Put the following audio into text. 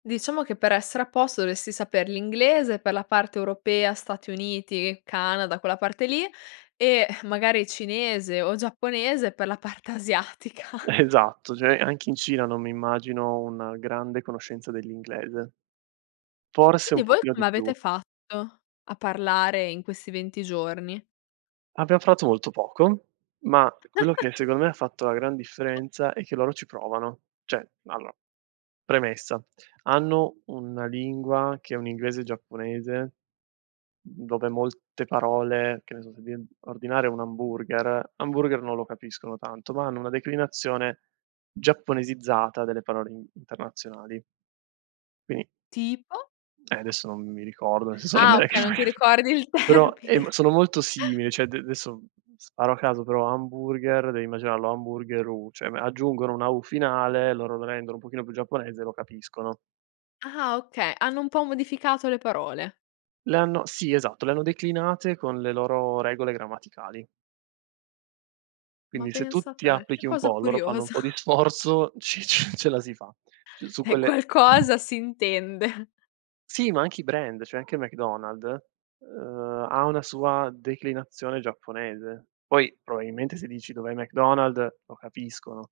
Diciamo che per essere a posto dovresti saper l'inglese, per la parte europea, Stati Uniti, Canada, quella parte lì, ehm, magari cinese o giapponese per la parte asiatica. Esatto, cioè anche in Cina non mi immagino una grande conoscenza dell'inglese. Forse un Quindi, voi pochino come di avete più. fatto a parlare in questi 20 giorni? Abbiamo parlato molto poco, ma quello che secondo me ha fatto la gran differenza è che loro ci provano. Cioè, allora, premessa, hanno una lingua che è un inglese giapponese, dove molte parole che ne so, se devi ordinare un hamburger hamburger non lo capiscono tanto, ma hanno una declinazione giapponesizzata delle parole in internazionali. Quindi Tipo? Eh, adesso non mi ricordo, nel senso [unintelligible] Ah okay, non ti ricordi il però, termine. uhm, sono molto simili, cioè ad d adesso, sparo a caso, però, hamburger, devi immaginarlo hamburgeru, cioè aggiungono una "U" finale, loro lo rendono un pochino più giapponese e lo capiscono. Ah okay, hanno un po' modificato le parole. Le hanno sì esatto, le hanno declinate con le loro regole grammaticali. Ma Quindi, se tu pensa ti te, che applichi un cosa po', loro fanno un curiosa. po' di sforzo, ci ce ce la si fa c su Eh, quelle qualcosa si intende. Sì, ma anche i brand, cioè anche McDonald's, uhm, ha una sua declinazione giapponese. Poi probabilmente, se dici: "Dov'è McDonald's", lo capiscono.